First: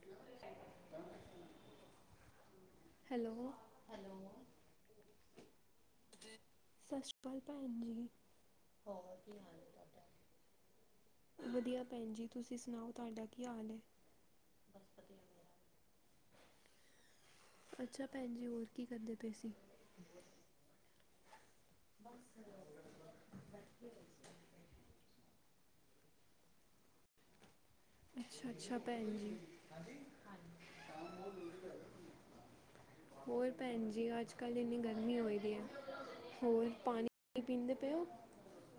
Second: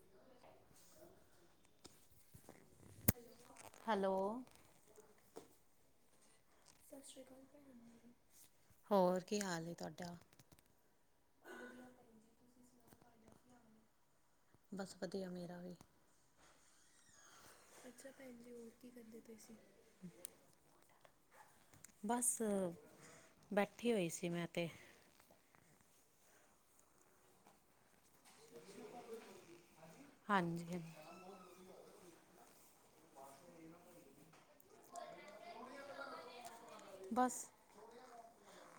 [unintelligible] Hello. Hello. ਸਤਿ ਸ਼੍ਰੀ ਅਕਾਲ ਭੈਣ ਜੀ [inaudible] ਹੋਰ ਕੀ ਹਾਲ ਏ ਤੁਹਾਡਾ? ਵਧੀਆ ਭੈਣ ਜੀ, ਤੁਸੀਂ ਸੁਣਾਓ ਤੁਹਾਡਾ ਕੀ ਹਾਲ ਹੈ? ਬਸ, ਵਧੀਆ ਮੇਰਾ ਵੀ। ਅੱਛਾ ਭੈਣ ਜੀ, ਹੋਰ ਕੀ ਕਰਦੇ ਪਏ ਸੀ? ਬਸ ਬੈਠੀ ਹੋਈ ਸੀ ਮੈਂ ਤੇ ਅੱਛਾ-ਅੱਛਾ ਭੈਣ ਜੀ ਹਾਂਜੀ ਹਾਂਜੀ ਹੋਰ ਭੈਣ ਜੀ ਅੱਜ ਕੱਲ੍ਹ ਇੰਨੀ ਗਰਮੀ ਹੋ ਦੀ ਹੈ ਹੋਰ ਪਾਣੀ ਬਸ ਪੀਂਦੇ ਪਏ ਹੋ।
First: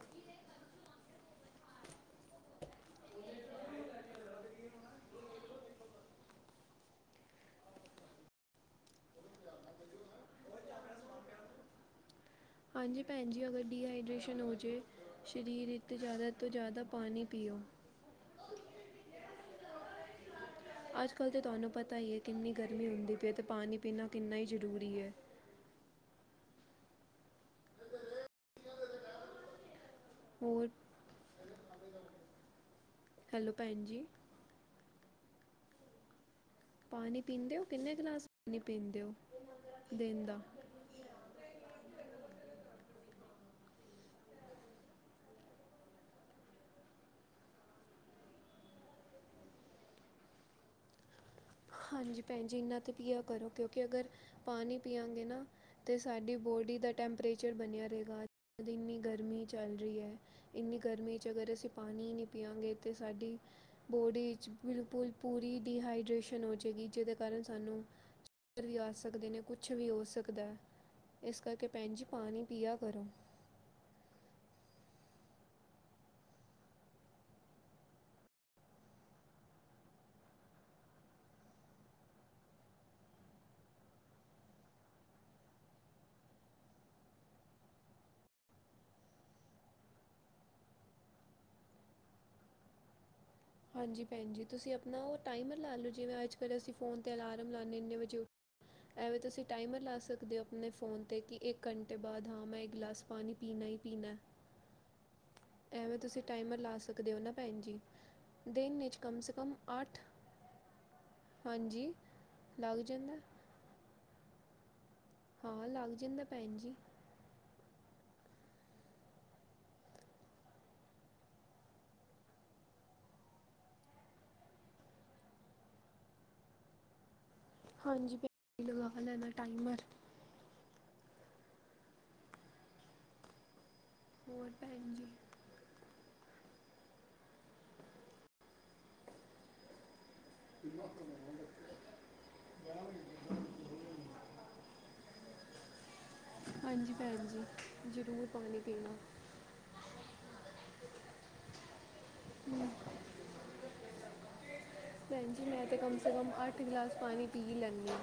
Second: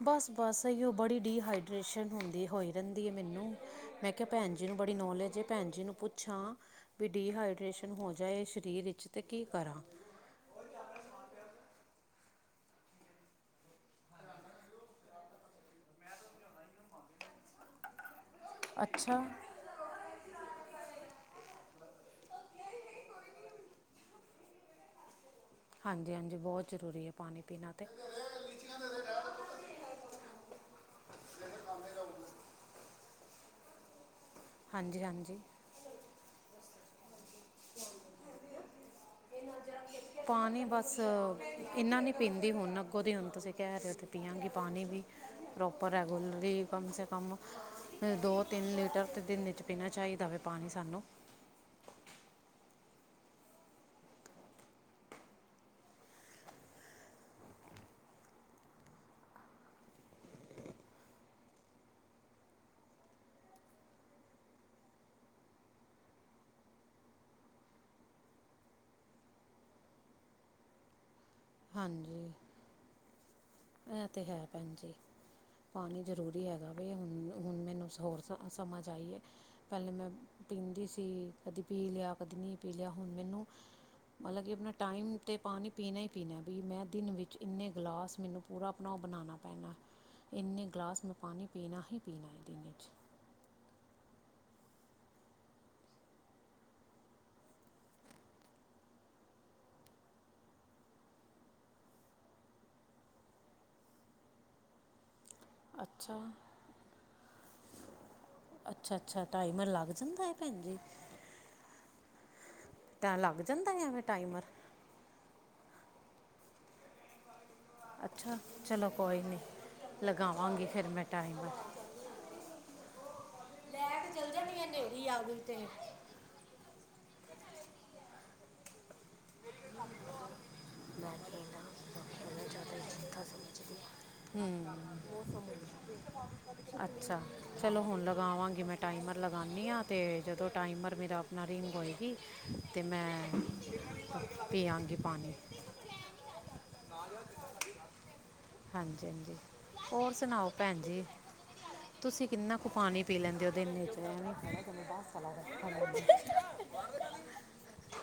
ਬਸ ਬਸ ਇਹੀ ਉਹ ਬੜੀ ਡੀਹਾਈਡਰੇੇਸ਼ਨ ਹੁੰਦੀ ਹੋਈ ਰਹਿੰਦੀ ਹੈ ਮੈਨੂੰ ਮੈਂ। ਕਿ ਭੈਣ ਜੀ ਨੂੰ ਬੜੀ ਨੌਲੇਜ ਭੈਣ ਜੀ ਨੂੰ ਪੁੱਛਾਂ। ਵੀ ਡੀਹਾਈਡ੍ਰੇਸ਼ਨ ਹੋ ਜਾਏ ਸਰੀਰ ਵਿੱਚ ਤੇ ਕੀ ਕਰਾਂ। ਹੋ। ਹਾਂਜੀ ਭੈਣ ਜੀ ਅਗਰ ਡੀਹਾਈਡਰੇੇਸ਼ਨ ਹੋ ਜਾਵੇ। ਸਰੀਰ ਵਿੱਚ ਜ਼ਿਆਦਾ ਤੋਂ ਜ਼ਿਆਦਾ ਪਾਣੀ ਪੀਓ। ਅੱਛਾ। ਅੱਜ ਕੱਲ੍ਹ ਤਾਂ ਤੁਹਾਨੂੰ ਪਤਾ ਹੀ ਹੈ। ਕਿੰਨੀ ਗਰਮੀ ਹੁੰਦੀ ਪਈ ਹੈ। ਅਤੇ ਪਾਣੀ ਪੀਣਾ ਕਿੰਨਾ ਹੀ ਜ਼ਰੂਰੀ ਹੈ। ਹਾਂਜੀ- ਹਾਂਜੀ ਬਹੁਤ ਜ਼ਰੂਰੀ ਹੈ ਪਾਣੀ ਪੀਣਾ। ਤੇ ਹੋਰ ਹੈਲੋ ਭੈਣ ਜੀ। ਹਾਂਜੀ-ਹਾਂਜੀ। ਪਾਣੀ ਪੀਂਦੇ ਹੋ, ਕਿੰਨੇ ਗਲਾਸ ਪਾਣੀ ਪੀਂਦੇ ਹੋ, ਦਿਨ ਦਾ? ਪਾਣੀ ਬਸ ਇੰਨਾ ਨਹੀਂ ਪੀਂਦੀ, ਹੁਣ ਅੱਗੋਂ ਦੀ ਹੁਣ ਤੁਸੀਂ ਕਹਿ ਰਹੇ ਹੋ, ਤੇ ਪਿਆਗੀ ਪਾਣੀ ਵੀ, ਪ੍ਰੋਪਰ ਰੈਗੂਲਰਲੀ। ਕਮ ਸੇ ਕਮ, ਦੋ, ਤਿੰਨ ਲੀਟਰ ਤੇ ਦਿਨ 'ਚ ਪੀਣਾ ਚਾਹੀਦਾ ਵੈ ਪਾਣੀ ਸਾਨੂੰ। ਹਾਂਜੀ ਭੈਣ ਜੀ, ਇੰਨਾਂ ਤਾਂ ਪੀਆ ਕਰੋ, ਕਿਉਂਕਿ ਅਗਰ ਪਾਣੀ ਪੀਆਗੇ ਨਾ ਤੇ ਸਾਡੀ ਬੋਡੀ ਦਾ ਟੈਂਪਰੇਚਰ ਬਣਿਆ ਰਹੇਗਾ, ਇੰਨੀ ਗਰਮੀ ਚੱਲ ਰਹੀ ਹੈ। ਇੰਨੀ ਗਰਮੀ ਚ' ਅਗਰ ਅਸੀਂ ਪਾਣੀ ਨਹੀਂ ਪੀਆਗੇ। ਤੇ ਸਾਡੀ ਬੋਡੀ 'ਚ ਬਿਲਕੁਲ ਪੂਰੀ ਡੀਹਾਈਡਰੇੇਸ਼ਨ ਹੋ ਜਾਵੇਗੀ, ਜਿਹਦੇ ਕਾਰਨ ਸਾਨੂੰ ਵੀ ਆ ਸਕਦੇ ਨੇ ਕੁੱਛ ਵੀ ਹੋ ਸਕਦਾ। ਇਸ ਕਰਕੇ ਭੈਣ ਜੀ ਹਾਂਜੀ ਪਾਣੀ ਪੀਆ ਕਰੋ। ਇਹ ਤੇ ਹੈ, ਭੈਣ ਜੀ। ਪਾਣੀ ਜ਼ਰੂਰੀ ਹੈਗਾ ਵੈ, ਹੁਣ-ਹੁਣ ਮੈਨੂੰ ਹੋਰ ਸ ਸਮਝ ਆਈ ਏ। ਪਹਿਲੇ ਮੈਂ ਪੀਂਦੀ ਸੀ। ਕਦੀ ਪੀ ਲਿਆ, ਕਦੀ ਨਹੀਂ ਪੀ ਲਿਆ। ਹੁਣ ਮੈਨੂੰ ਹਲਾ ਕਿ ਆਪਣਾ ਟਾਈਮ ਤੇ ਪਾਣੀ ਪੀਣਾ ਹੀ ਪੀਣਾ। ਵੀ ਮੈਂ ਦਿਨ ਵਿੱਚ ਇੰਨੇ ਗਿਲਾਸ ਮੈਨੂੰ ਪੂਰਾ ਆਪਣਾ ਉਹ ਬਣਾਉਣਾ ਪੈਣਾ। ਇੰਨੇ ਗਲਾਸ ਮੈਂ ਪਾਣੀ ਪੀਣਾ ਹੀ ਪੀਣਾ ਇਹ ਦਿਨ 'ਚ। ਹਾਂਜੀ ਭੈਣ ਜੀ, ਤੁਸੀਂ ਆਪਣਾ ਉਹ ਟਾਈਮਰ ਲਾ ਲਓ, ਜਿਵੇਂ ਅੱਜ ਕੱਲ ਅਸੀਂ ਫੋਨ 'ਤੇ ਅਲਾਰਮ ਲਾ ਲੈਣੇ। ਇੰਨੇ ਵਜੇ ਉ ਐਵੇਂ ਤੁਸੀਂ ਟਾਈਮਰ ਲਾ ਸਕਦੇ ਹੋ ਆਪਣੇ ਫ਼ੋਨ 'ਤੇ, ਕਿ ਇੱਕ ਘੰਟੇ ਬਾਅਦ ਹਾਂ ਮੈਂ ਇਕ ਗਲਾਸ ਪਾਣੀ ਪੀਣਾ ਹੀ ਪੀਣਾ। ਐਵੇਂ ਅੱਛਾ ਤੁਸੀਂ ਟਾਈਮਰ ਲਾ ਸਕਦੇ ਹੋ ਨਾ, ਭੈਣ ਜੀ। ਦਿਨ ਅੱਛਾ ਕਮ ਅੱਛਾ ਸੇ ਕਮ ਟਾਈਮਰ ਲੱਗ ਅੱਠ। ਜਾਂਦਾ ਹੈ ਭੈਣ ਜੀ ਹਾਂਜੀ। ਲੱਗ ਜਾਂਦਾ ਤਾਂ ਲੱਗ ਜਾਂਦਾ ਐਵੇਂ ਟਾਈਮਰ? ਹਾਂ, ਲੱਗ ਜਾਂਦਾ ਭੈਣ ਜੀ। ਅੱਛਾ। ਚਲੋ ਕੋਈ ਨਹੀਂ, ਲਗਾਵਾਂਗੀ ਫਿਰ ਮੈਂ ਟਾਈਮਰ। [inaudible] ਲੈ ਕੇ ਚੱਲ ਜਾਂਦੀ ਆ ਹਨੇਰੀ ਆ ਗਈ ਤੇ। ਹਾਂਜੀ। ਭੈਣ ਲਗਾ ਲੈਣਾ ਟਾਈਮਰ। ਮੈਂ ਜ਼ਿਆਦਾ ਹੂ ਹੋਰ ਭੈਣ ਜੀ ਅੱਛਾ। ਚਲੋ ਹੁਣ ਲਗਾਵਾਂਗੀ। ਮੈਂ ਟਾਈਮਰ ਲਗਾਉਂਦੀ ਹਾਂ, ਅਤੇ ਜਦੋਂ ਟਾਈਮਰ ਮੇਰਾ ਨਾਲਾਰੀ ਮੰਗੋਈਗੀ [unintelligible] ਅਤੇ ਮੈਂ ਪਿਆਗੀ ਪਾਣੀ। ਹਾਂਜੀ। ਭੈਣ ਜੀ, ਜ਼ਰੂਰ ਪਾਣੀ ਪੀਣਾ। ਹਾਂਜੀ ਹਾਂਜੀ ਹੋਰ ਸੁਣਾਓ ਭੈਣ ਜੀ? ਤੁਸੀਂ ਕਿੰਨਾ ਕੁ ਪਾਣੀ ਪੀ ਲੈਂਦੇਓ? ਉਹ ਦਿਨ ਚ'। ਇੱਕ ਗਲਾਸ ਪਾਣੀ ਪੀ ਲੈਂਣੀ ਆ।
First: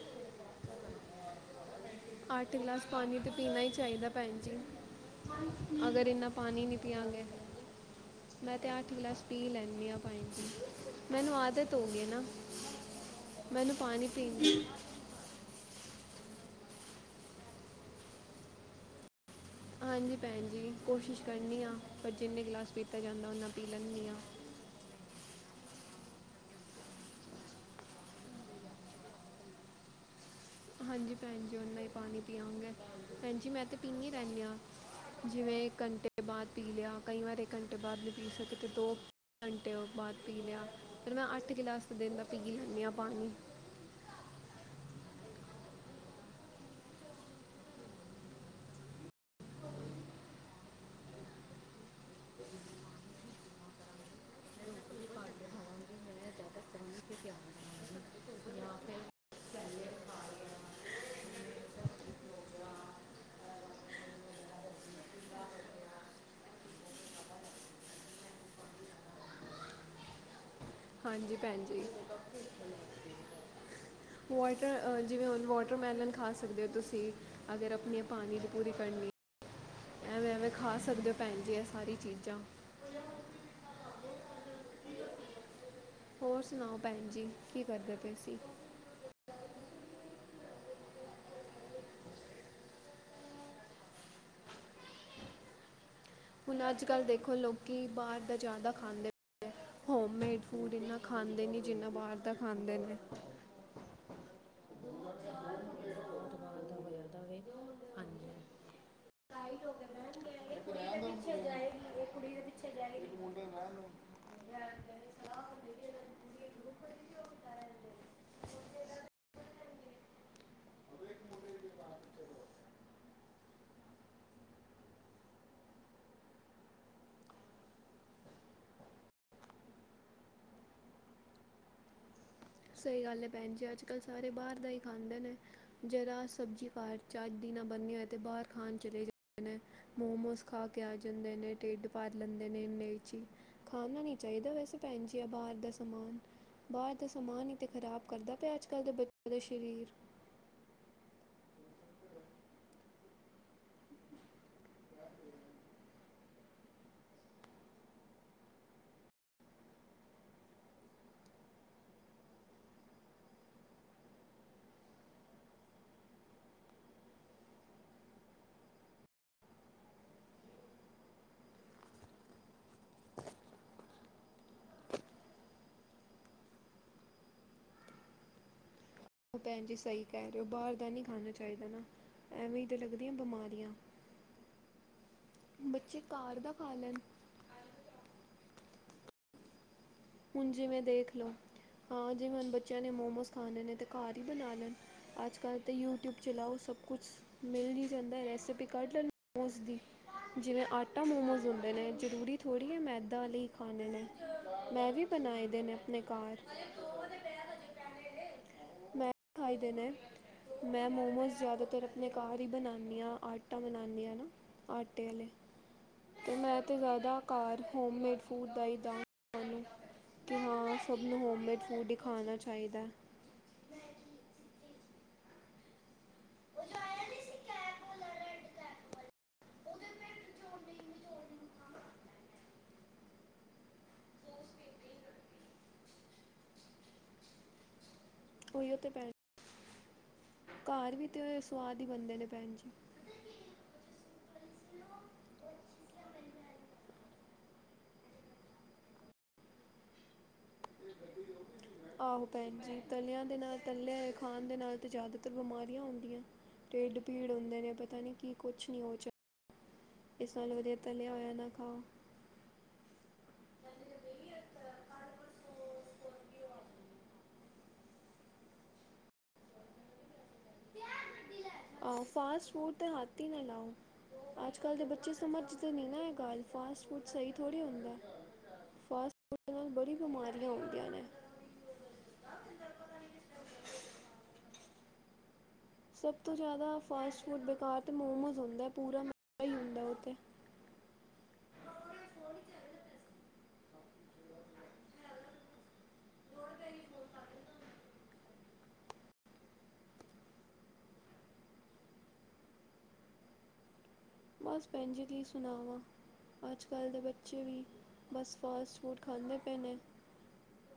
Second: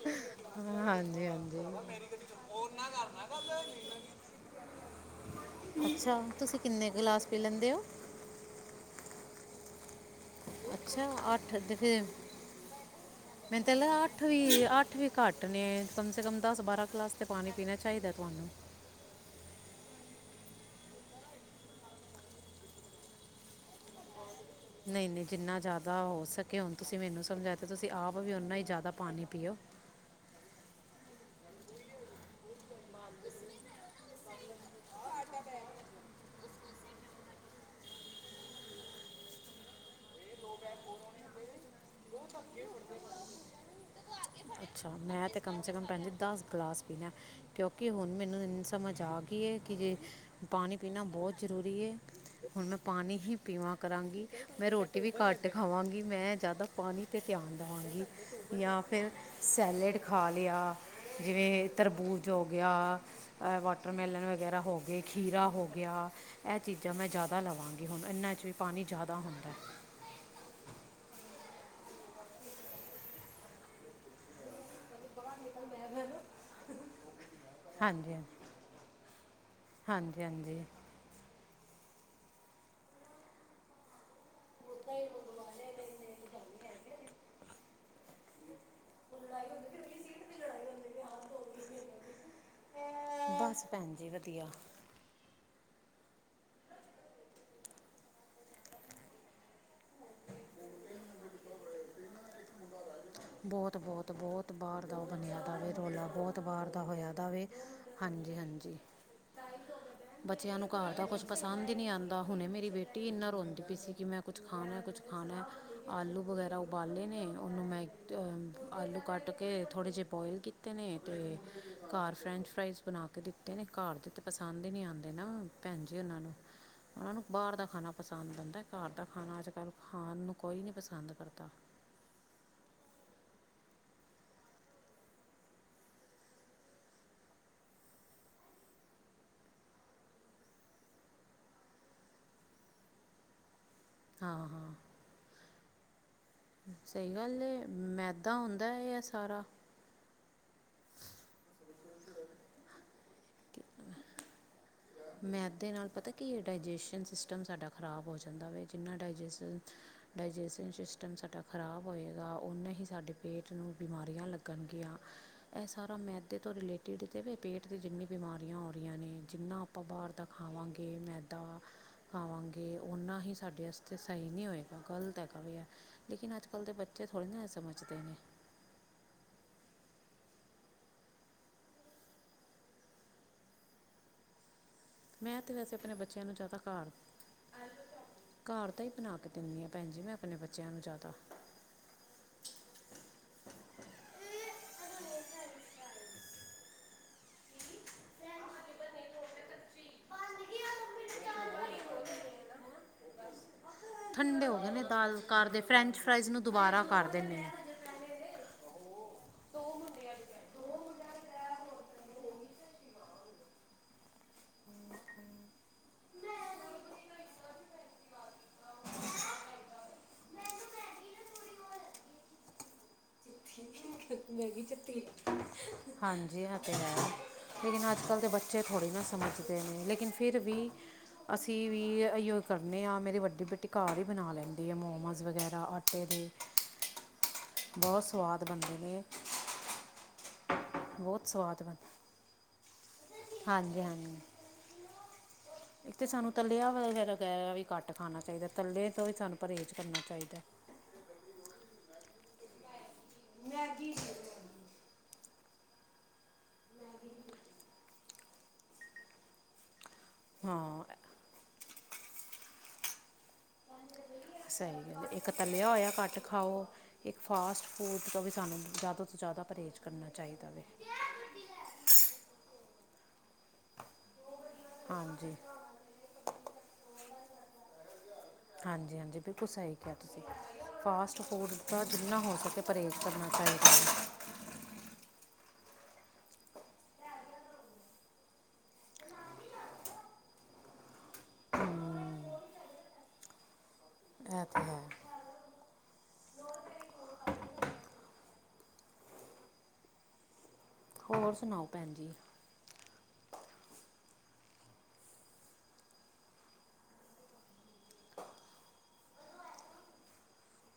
ਹਾਂਜੀ-ਹਾਂਜੀ। ਅੱਠ ਗਲਾਸ ਪਾਣੀ ਤਾਂ ਪੀਣਾ ਹੀ ਚਾਹੀਦਾ, ਭੈਣ ਜੀ। ਅਗਰ, ਅੱਛਾ ਇਨਾ ਤੁਸੀਂ ਪਾਣੀ ਨਹੀਂ ਕਿੰਨੇ ਪਿਆਗੇ ਗਲਾਸ ਪੀ ਲੈਂਦੇ ਹੋ ਮੈਂ ਅੱਠ ਗਲਾਸ ਪੀ ਲੈਂਦੀ ਹਾਂ। ਅੱਛਾ। ਅੱਠ ਤੇ ਫੇਰ ਨਾ ਮੈਨੂੰ ਤੇ ਪਾਣੀ ਅੱਠ ਪੀਣ ਦੀ ਵੀ ਅੱਠ ਵੀ ਘੱਟ ਨੇ। ਕਮ ਸੇ ਕਮ ਦਸ, ਬਾਰਾਂ ਗਲਾਸ 'ਤੇ ਪਾਣੀ ਪੀਣਾ ਚਾਹੀਦਾ ਤੁਹਾਨੂੰ। ਹਾਂਜੀ ਭੈਣ ਜੀ, ਕੋਸ਼ਿਸ਼ ਕਰਨੀ ਹਾਂ, ਪਰ ਜਿੰਨੇ ਗਲਾਸ ਪੀਤਾ ਜਾਂਦਾ ਉਨਾਂ ਪੀ ਲੈਂਦੀ ਹਾਂ। ਨਹੀਂ-ਨਹੀਂ, ਜਿੰਨਾ ਜ਼ਿਆਦਾ ਹੋ ਸਕੇ, ਹੁਣ ਤੁਸੀਂ ਮੈਨੂੰ ਸਮਝਾ ਤਾਂ, ਤੁਸੀਂ ਆਪ ਵੀ ਓਨਾ ਹੀ ਜ਼ਿਆਦਾ ਪਾਣੀ ਪੀਓ। ਹਾਂਜੀ ਭੈਣ ਜੀ, ਉਹਨਾਂ ਹੀ ਪਾਣੀ ਪਿਆਂਗੇ, ਭੈਣ ਜੀ ਮੈਂ ਤਾਂ ਪੀਨੀ ਰਹਿੰਦੀ ਹਾਂ। ਜਿਵੇਂ ਇੱਕ ਘੰਟੇ ਬਾਅਦ ਪੀ ਲਿਆ, ਕਈ ਵਾਰ ਇੱਕ ਘੰਟੇ ਬਾਅਦ ਵੀ ਪੀ ਸਕੇ ਤੇ ਦੋ ਘੰਟੇ ਬਾਅਦ ਪੀ ਲਿਆ, ਫਿਰ ਮੈਂ ਅੱਠ ਗਲਾਸ ਦਿਨ ਦਾ ਪੀ ਲੈਂਦੀ ਹਾਂ ਪਾਣੀ। ਅੱਛਾ, ਮੈਂ ਤਾਂ ਕਮ ਸੇ ਕਮ ਪੈ ਦਸ ਗਲਾਸ ਪੀਣਾ। ਕਿਉਂਕਿ ਹੁਣ ਮੈਨੂੰ ਇੰ ਸਮਝ ਆ ਗਈ ਹੈ ਕਿ ਜੇ ਪਾਣੀ ਪੀਣਾ ਬਹੁਤ ਜ਼ਰੂਰੀ ਏ। ਹੁਣ ਮੈਂ ਪਾਣੀ ਹੀ ਪੀਵਾਂ ਕਰਾਂਗੀ। ਮੈਂ ਰੋਟੀ ਵੀ ਕਾਟ ਦਿਖਾਵਾਂਗੀ, ਮੈਂ ਜ਼ਿਆਦਾ ਪਾਣੀ 'ਤੇ ਧਿਆਨ ਦੇਵਾਂਗੀ ਜਾਂ, ਫਿਰ ਸੈਲੇਡ ਖਾ ਲਿਆ। ਜਿਵੇਂ ਤਰਬੂਜ਼ ਹੋ ਗਿਆ। ਅ ਵਾਟਰਮੈਲਨ ਵਗੈਰਾ ਹੋ ਗਏ, ਖੀਰਾ ਹੋ ਗਿਆ। ਇਹ ਚੀਜ਼ਾਂ ਮੈਂ ਜ਼ਿਆਦਾ ਲਵਾਂਗੀ, ਹੁਣ ਇਹਨਾਂ ' ਵੀ ਪਾਣੀ ਜ਼ਿਆਦਾ ਹੁੰਦਾਐ। ਹਾਂਜੀ। ਭੈਣ ਜੀ, ਵਾਟਰ ਜਿਵੇਂ ਉਹਨੂੰ ਵਾਟਰਮੈਲਨ ਖਾ ਸਕਦੇ ਹੋ ਤੁਸੀਂ, ਅਗਰ ਆਪਣੀ ਹਾਂਜੀ ਪਾਣੀ ਦੀ ਪੂਰੀ ਕਰਨੀ ਹਾਂਜੀ ਹਾਂਜੀ ਐਵੇਂ-ਐਵੇਂ ਹਾਂਜੀ ਖਾ ਸਕਦੇ ਹੋ ਭੈਣ ਜੀ, ਇਹ ਸਾਰੀ ਚੀਜ਼ਾਂ ਹੋਰ ਸੁਣਾਓ, ਭੈਣ ਜੀ ਕੀ ਕਰਦੇ ਪਏ ਸੀਂ? ਹ ਬਸ, ਭੈਣ ਜੀ। ਵਧੀਆ ਹੁਣ, ਅੱਜ ਕੱਲ੍ਹ ਦੇਖੋ ਲੋਕੀ ਬਾਹਰ ਦਾ ਜ਼ਿਆਦਾ ਖਾਂਦੇ ਪ ਏਐ। ਹੋਮ ਮੇਡ ਫੂਡ ਇਨਾ ਖਾਂਦੇ ਨਹੀਂ ਜਿੰਨਾ ਬਾਹਰ ਦਾ ਖਾਂਦੇ ਨੇ। ਬਹੁਤ-ਬਹੁਤ, ਬਹੁਤ ਬਾਹਾਰ ਦਾ ਉਹ ਬਣਿਆ ਦਾਵੇ ਰੌਲਾ, ਬਹੁਤ ਬਾਹਾਰ ਦਾ ਹੋਇਆ ਦਾਵੇ। ਹਾਂਜੀ-ਹਾਂਜੀ। ਲਾਈਟ ਹੋਗ ਮੈਂ ਬੱਚਿਆਂ ਨੂੰ ਘਰ ਦਾ ਕੁੱਛ ਪਸੰਦ ਹੀ ਨਹੀਂ ਆਉਂਦਾ। ਹੁਣੇ ਮੇਰੀ ਬੇਟੀ ਇੰਨਾ ਰੋਂਦੀ ਪਈ ਸੀ ਕਿ, ਮੈਂ ਕੁਛ ਖਾਣਾ, ਕੁਛ ਖਾਣਾ ਆਲੂ ਵਗੈਰਾ ਉਬਾਲੇ ਨੇ ਉਹਨੂੰ ਮੈਂ ਆਲੂ ਕੱਟ ਕੇ ਥੋੜ੍ਹੇ ਜਿਹੇ ਬੋਆਇਲ ਕੀਤੇ ਨੇ ਤੇ ਘਰ ਫਰੈਂਚ ਫਰਾਈਜ਼ ਬਣਾ ਕੇ ਦਿੱਤਾ। ਘਰ ਦੇ ਤਾਂ ਪਸੰਦ ਹੀ ਨੀ ਆਉਂਦੇ ਨਾ। ਭੈਣ ਜੀ, ਉਹਨਾਂ ਨੂੰ ਉਹਨਾਂ ਨੂੰ ਬਾਹਰ ਦਾ ਖਾਣਾ ਪਸੰਦ ਆਉਦਾ, ਘਰ ਦਾ ਖਾਣਾ ਅੱਜ ਕੱਲ੍ਹ ਖਾਣ ਨੂੰ ਕੋਈ ਨੀ ਪਸੰਦ ਕਰਦਾ। ਸਹੀ ਗੱਲ ਹੈ, ਭੈਣ ਜੀ। ਅੱਜ ਕੱਲ੍ਹ ਸਾਰੇ ਬਾਹਰ ਦਾ ਹੀ ਖਾਂਦੇ ਨੇ। ਜਦੋਂ ਅ ਸਬਜ਼ੀ ਖਾਚ ਅੱਜ ਦਿਨਾਂ ਬਣਨੀ ਹੋਏ ਤਾਂ ਬਾਹਰ ਖਾਣ ਚਲੇ ਜਾਂਦੇ। ਮੋਮੋਸ ਖਾ ਕੇ ਆ ਜਾਂਦੇ ਨੇ, ਢਿੱਡ ਭਾਰ ਲੈਂਦੇ ਨੇ ਇੰਨੇਚ ਹੀ। ਖਾਣਾ ਨਹੀਂ ਹਾਂ ਚਾਹੀਦਾ। ਹਾਂ ਵੈਸੇ ਭੈਣ ਜੀ, ਆ ਬਾਹਰ ਦਾ ਸਮਾਨ ਬਾਹਰ ਦਾ ਸਹੀ ਗੱਲ ਸਮਾਨ ਹੀ ਏ ਤੇ ਖ਼ਰਾਬ ਕਰਦਾ ਮੈਦਾ ਪਿਆ ਅੱਜ ਹੁੰਦਾ ਕੱਲ੍ਹ ਦੇ ਹੈ ਇਹ ਬੱਚੇ ਦੇ ਸਾਰਾ ਸਰੀਰ ਮੈਦੇ ਦੇ ਨਾਲ ਪਤਾ ਕੀ ਇਹ ਡਾਇਜੈਸ਼ਨ ਸਿਸਟਮ ਸਾਡਾ ਖ਼ਰਾਬ ਹੋ ਜਾਂਦਾ ਵ ਜਿੰਨਾ ਡਾਇਜੈਸ ਡਾਇਜੈਸ਼ਨ ਸਿਸਟਮ ਸਾਡਾ ਖ਼ਰਾਬ ਹੋਏਗਾ ਨੇ ਹੀ ਸਾਡੇ ਪੇਟ ਨੂੰ ਬਿਮਾਰੀਆਂ ਲੱਗਣਗੀਆਂ। ਇਹ ਸਾਰਾ ਮੈਦੇ ਤੋਂ ਰਿਲੇਟਿਡ ਤੇਵੇ ਪੇਟ ਦੀ ਜਿੰਨੀ ਬਿਮਾਰੀਆਂ ਹੋ ਰਹੀਆਂ ਨੇ ਜਿੰਨਾ ਆਪਾਂ ਬਾਹਰ ਤਾਂ ਖਾਵਾਂਗੇ ਮੈਦਾ ਖਾਵਾਂਗੇ। ਓਨਾ ਹੀ ਸਾਡੇ ਵਾਸਤੇ ਸਹੀ ਨਹੀ ਹੋਏਗਾ। ਗ਼ਲਤ ਹੈਗਾ ਵੀ ਯ ਲੇਕਿਨ ਅੱਜ ਕੱਲ੍ਹ ਦੇ ਬੱਚੇ ਥੋੜ੍ਹੇਹੇ ਸਮਝਦੇ ਨੇ। ਉਹ ਭੈਣ ਜੀ ਸਹੀ ਕਹਿ ਰਹੇ ਹੋ। ਬਾਹਰ ਦਾ ਨਹੀਂ ਖਾਣਾ ਚਾਹੀਦਾ ਨਾ ਐਵੇਂ ਤਾਂ ਲੱਗਦੀਆਂ ਬਿਮਾਰੀਆਂ [unintelligible] ਓ ਮੈਂ ਤਾਂ ਵੈਸੇ ਆਪਣੇ ਬੱਚਿਆਂ ਨੂੰ ਜ਼ਿਆਦਾ ਘਰ ਘਰ ਤਾਂ ਹੀ ਬਣਾ ਕੇ ਦਿੰਦੀ ਆ ਭੈਣ ਜੀ ਮੈਂ। ਆਪਣੇ ਹੁਣ ਬੱਚਿਆਂ ਜਿਵੇਂ ਨੂੰ ਜ਼ਿਆਦਾ ਦੇਖ ਲਓ, ਹਾਂ। ਜਿਵੇਂ ਹੁਣ ਬੱਚਿਆਂ ਨੇ ਮੋਮੋਸ ਖਾਣੇ ਨੇ ਅਤੇ ਘਰ ਹੀ ਬਣਾ ਲੈਣ। ਅਜ ਕੱਲ੍ਹ ਤਾਂ ਯੂਟਿਊਬ ਚਲਾਓ, ਸਭ ਕੁਛ ਮਿਲ ਨਹੀਂ ਜਾਂਦਾ। ਰੈਸਿਪੀ ਕੱਢ ਲੈਣ ਮੋਸ ਦੀ ਜਿਵੇਂ ਆਟਾ ਮੋਮੋਸ ਹੁੰਦੇ ਨੇ ਜ਼ਰੂਰੀ ਥੋੜ੍ਹੀ ਹੈ, ਮੈਦਾ ਲਈ ਖਾਣੇ ਨੇ। ਠੰਡੇ ਹੋ ਗਏ, ਨੇ ਮੈਂ ਵੀ ਦਾਲ ਬਣਾਏ ਕਰਦੇ ਦੇ ਨੇ ਫਰੈਂਚ ਆਪਣੇ ਫਰਾਈਜ਼ ਘਰ ਨੂੰ ਦੁਬਾਰਾ ਕਰ ਦਿੰਦੇ ਆ। ਖਾਹੀਦੇ ਨੇ ਮੈਂ ਮੋਮੋਜ਼ ਜ਼ਿਆਦਾਤਰ ਆਪਣੇ ਘਰ ਹੀ ਬਣਾਣੀ ਆ। ਆਟਾ ਬਣਾਣੀ ਆ ਆਟੇ ਵਾਲੇ ਤੇ ਮੈਂ ਤਾਂ ਜ਼ਿਆਦਾਕਾਰ ਹੋਮਮੇਡ ਫੂਡ ਦਾ ਹੀ ਦਾ ਕਿ ਹਾਂ ਸਭ ਨੂੰ ਹੋਮਮੇਡ ਫੂਡ ਹੀ ਖਾਣਾ ਚਾਹੀਦਾ। ਮੈਗੀ ਚੱਟੀ ਹਾਂਜੀ ਹਾਂ ਤੇ ਰਹਿਣਾ ਲੇਕਿਨ ਅੱਜ-ਕੱਲ੍ਹ ਦੇ ਬੱਚੇ ਥੋੜ੍ਹੀ ਨਾ ਸਮਝਦੇ ਨੇ, ਲੇਕਿਨ ਫਿਰ ਵੀ ਅਸੀਂ ਵੀ ਅਈਓ ਕਰਨੇ ਹਾਂ, ਮੇਰੀ ਵੱਡੀ ਬੇਟੀ ਘਰ ਹੀ ਬਣਾ ਲੈਂਦੀ ਆ, ਮੋਮੋਜ਼ ਵਗੈਰਾ ਆਟੇ ਦੇ [unintelligible] ਬਹੁ ਸਵਾਦ ਉਹੀ ਬਣਦੇ ਤਾਂ ਨੇ। ਭੈਣ ਘਰ ਵੀ ਤੇ ਬਹੁਤ ਹੋਏ, ਸਵਾਦ ਬਣ ਸੁਵਾਦ ਹੀ ਬਣਦੇ ਨੇ ਭੈਣ ਜੀ। ਹਾਂਜੀ -ਹਾਂਜ ਇੱਕ ਤੇ ਸਾਨੂੰ ਤੱਲਿਆਂ ਵਗੈ ਵਗੈਰਾ ਵੀ ਘੱਟ ਖਾਣਾ ਚਾਹੀਦਾ, ਤੱਲੇ ਤੋਂ ਵੀ ਸਾਨੂੰ ਪਰਹੇਜ਼ ਕਰਨਾ ਚਾਹੀਦਾ। ਆਹੋ ਭੈਣ ਜੀ, ਤਲਿਆਂ ਦੇ ਨਾਲ ਤਲਿਆਂ ਏ ਖਾਣ ਦੇ ਨਾਲ ਤੇ ਜਾਦ ਤਰ ਬਿਮਾਰੀਆਂ ਹੁੰਦੀਆਂ, ਢਿੱਡ ਭੀੜ ਹੁੰਦੇ ਨੇ, ਪਤਾ ਨੀ ਕੀ ਕੁਛ ਨੀ ਹੋ ਜਾ ਇਸ ਨਾਲ ਵਧੀਆ ਹਾਂ ਤਲਿਆ ਹੋਇਆ ਨਾ ਖਾਓ। [unintelligible] ਸਹੀ ਗੱਲ ਏ, ਇੱਕ ਤਲਿਆ ਹੋਇਆ ਘੱਟ ਖਾਓ। ਇੱਕ ਫਾਸਟ ਫੂਡ ਤੋਂ ਵੀ ਸਾਨੂੰ ਜ਼ਿਆਦਾ ਤੋਂ ਜ਼ਿਆਦਾ ਪਰਹੇਜ਼ ਕਰਨਾ ਚਾਹੀਦਾ ਵੇ। ਆਹ ਫਾਸਟ ਫੂਡ ਤੇ ਹੱਥ ਹੀ ਨਾ ਲਾਓ, ਅੱਜ- ਕੱਲ੍ਹ ਦੇ ਬੱਚੇ ਹਾਂਜੀ ਸਮਝ ਦੇ ਨਹੀਂ ਨਾ ਇਹ ਗੱਲ, ਫਾਸਟ ਫੂਡ ਸਹੀ ਥੋੜ੍ਹੀ ਹੁੰਦਾ। ਹਾਂਜੀ ਫਾਸਟ -ਹਾਂਜੀ, ਬਿਲਕੁਲ ਫੂਡ ਨਾਲ ਸਹੀ ਕਿਹਾ ਬੜੀ ਤੁਸੀ, ਬਿਮਾਰੀਆਂ ਹੁੰਦੀਆਂ ਨੇ ਫਾਸਟ ਫੂਡ ਤੋਂ ਜਿੰਨਾ ਹੋ ਸਕੇ, ਪਰਹੇਜ਼ ਕਰਨਾ ਚਾਹੀਦਾ। ਸਭ ਤੋਂ ਜ਼ਿਆਦਾ ਫਾਸਟ ਫੂਡ ਬੇਕਾਰ ਤਾਂ ਮੋਮੋਜ਼ ਹੁੰਦਾ, ਪੂਰਾ ਮੈਦਾ ਹੀ ਹੁੰਦਾ ਉਹ ਤੇ। ਇਹ ਤੇ ਹੈ। ਹੋਰ ਸੁਣਾਓ ਭੈਣ ਜੀ। ਬਸ ਭੈਣ ਜੀ ਕੀ ਸੁਣਾਵਾਂ। ਅੱਜ- ਕੱਲ੍ਹ ਦੇ ਬੱਚੇ ਵੀ, ਬਸ ਫਾਸਟ ਫੂਡ ਖਾਂਦੇ ਪਏ ਨੇ।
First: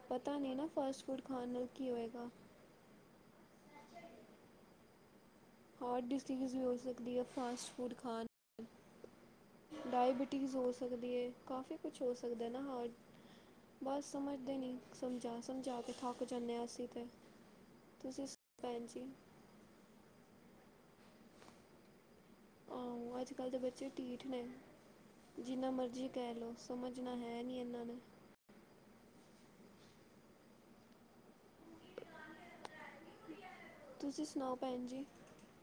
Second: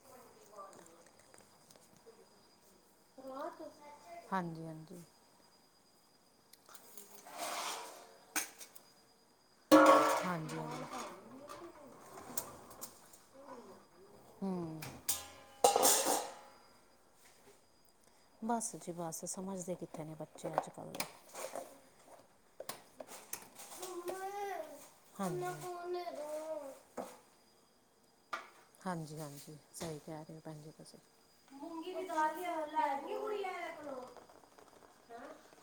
ਪਤਾ ਨੀ ਨਾ, ਫਾਸਟ ਫੂਡ ਖਾਣ ਨਾਲ ਕੀ ਹੋਏਗਾ। ਹਾਂਜੀ -ਹਾਂਜੀ। ਹੌਟ ਡਿਸਕੀਜ਼ ਵੀ ਹੋ ਸਕਦੀ ਐ, ਫਾਸਟ ਫੂਡ ਖਾਣ ਡਾਇਬਿਟੀਜ਼ ਹਾਂਜੀ ਹੋ ਹਾਂਜੀ ਸਕਦੀ ਏ, ਕਾਫੀ ਕੁਛ ਹੋ ਸਕਦਾ ਨਾ, ਹਾਰਟ ਬਸ ਸਮਝਦੇ ਨੀ, ਸਮਝਾ -ਸਮਝਾ ਕੇ ਥੱਕ ਜਾਂਨੇ ਆਂ ਅਸੀਂ ਤੇ। ਤੁਸੀਂ ਸੁਣਾਓ ਬੱਸ ਭੈਣ ਜੀ ਬੱਸ, ਸਮਝਦੇ ਕਿੱਥੇ ਨੇ ਬੱਚੇ ਅੱਜ- ਕੱਲ੍ਹ ਦੇ। ਆਹੋ ਅੱਜ- ਕੱਲ੍ਹ ਦੇ ਬੱਚੇ ਢੀਠ ਨੇ, ਹਾਂਜੀ ਜਿੰਨਾ ਮਰਜ਼ੀ ਕਹਿ ਲਓ। ਸਮਝਣਾ ਹੈ ਨੀ ਇਹਨਾਂ ਨੇ। ਹਾਂਜੀ- ਹਾਂਜੀ, ਸਹੀ ਕਹਿ ਰਹੇ ਹੋ ਭੈਣ ਜੀ ਤੁਸੀਂ, ਮੂੰਗੀ ਦੀ ਦਾਲ ਲੈ ਗੀ ਗੁੜੀਆ ਉਹ ਇਹ। ਤੁਸੀਂ ਸੁਣਾਓ ਭੈਣ ਜੀ,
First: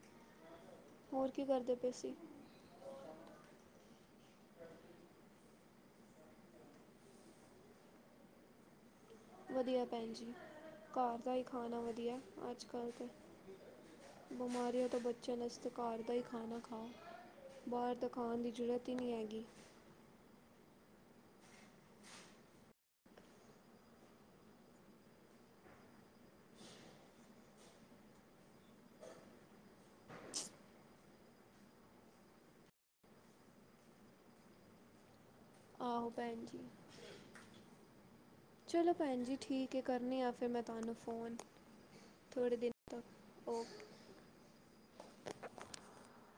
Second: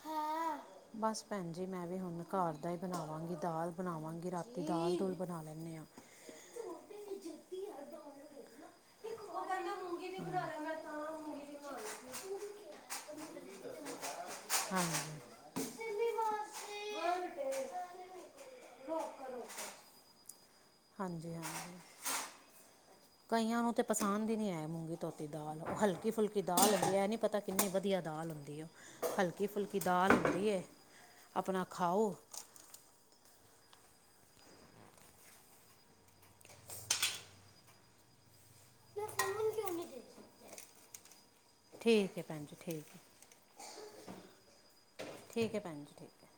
ਹਾਂ ਬਸ ਹੋਰ ਕੀ ਭੈਣ ਜੀ ਕਰਦੇ ਮੈਂ ਪਏ ਵੀ ਸੀ। ਹੁਣ ਘਰ ਦਾ ਹੀ ਬਣਾਵਾਂਗੀ, ਦਾਲ ਬਣਾਵਾਂਗੀ, ਰਾਤੀ ਦਾਲ- ਦੂਲ ਬਣਾ ਲੈਂਨੇ ਆਂ। ਉਹ ਕਹਿੰਦਾ ਵਧੀਆ ਮੂੰਗੀ ਭੈਣ ਵੀ ਜੀ, ਬਣਾ ਲੈ ਮੈਂ ਤਾਂ ਘਰ ਦਾ ਹੀ ਮੂੰਗੀ ਵੀ ਬਣਾ ਖਾਣਾ ਲਈ ਵਧੀਆ ਸੀ ਅੱਜ- ਕੱਲ ਤੇ। ਬਿਮਾਰੀਆਂ ਤੋਂ ਬਚਣ ਹਾਂਜੀ ਆਸਤੇ। ਘਰ ਸਿੰਮੀ ਦਾ ਹੀ ਖਾਣਾ ਖਾ, ਵਾਸਤੇ ਬਾਹਰ ਤਾਂ ਖਾਣ ਦੀ ਜ਼ਰੂਰਤ ਹੀ ਨਈ ਰੋਕ ਹੈਗੀ। ਰੋਕ ਹਾਂਜੀ- ਹਾਂਜੀ। [unintelligible] ਕਈਆਂ ਨੂੰ ਤਾਂ ਪਸੰਦ ਹੀ ਨੀ ਐ ਮੂੰਗੀ ਧੋਤੀ ਦਾਲ, ਉਹ ਹਲਕੀ ਫੁਲਕੀ ਦਾਲ ਇਹ ਨੀ ਪਤਾ ਕਿੰਨੀ ਵਧੀਆ ਦਾਲ ਹੁੰਦੀ ਐ, ਹਲਕੀ ਫੁਲਕੀ ਦਾਲ ਹੁੰਦੀ ਏ, ਆਪਣਾ ਖਾਓ। ਆਹੋ, ਭੈਣ ਜੀ। ਚਲੋ ਮੈਂ ਭੈਣ ਜੀ ਫੋਨ ਕਿਉਂ ਠੀਕ ਏ, ਨਹੀਂ ਕਰਨੀ ਦੇ ਆ ਫਿਰ ਮੈਂ ਤੁਹਾਨੂੰ ਫ਼ੋਨ। ਠੀਕ ਐ ਭੈਣ ਜੀ, ਥੋੜ੍ਹੇ ਦਿਨ ਠੀਕ ਐ, ਤੱਕ ਓਕੇ ਠੀਕ ਐ ਭੈਣ ਜੀ ਠੀਕ। ਹੈ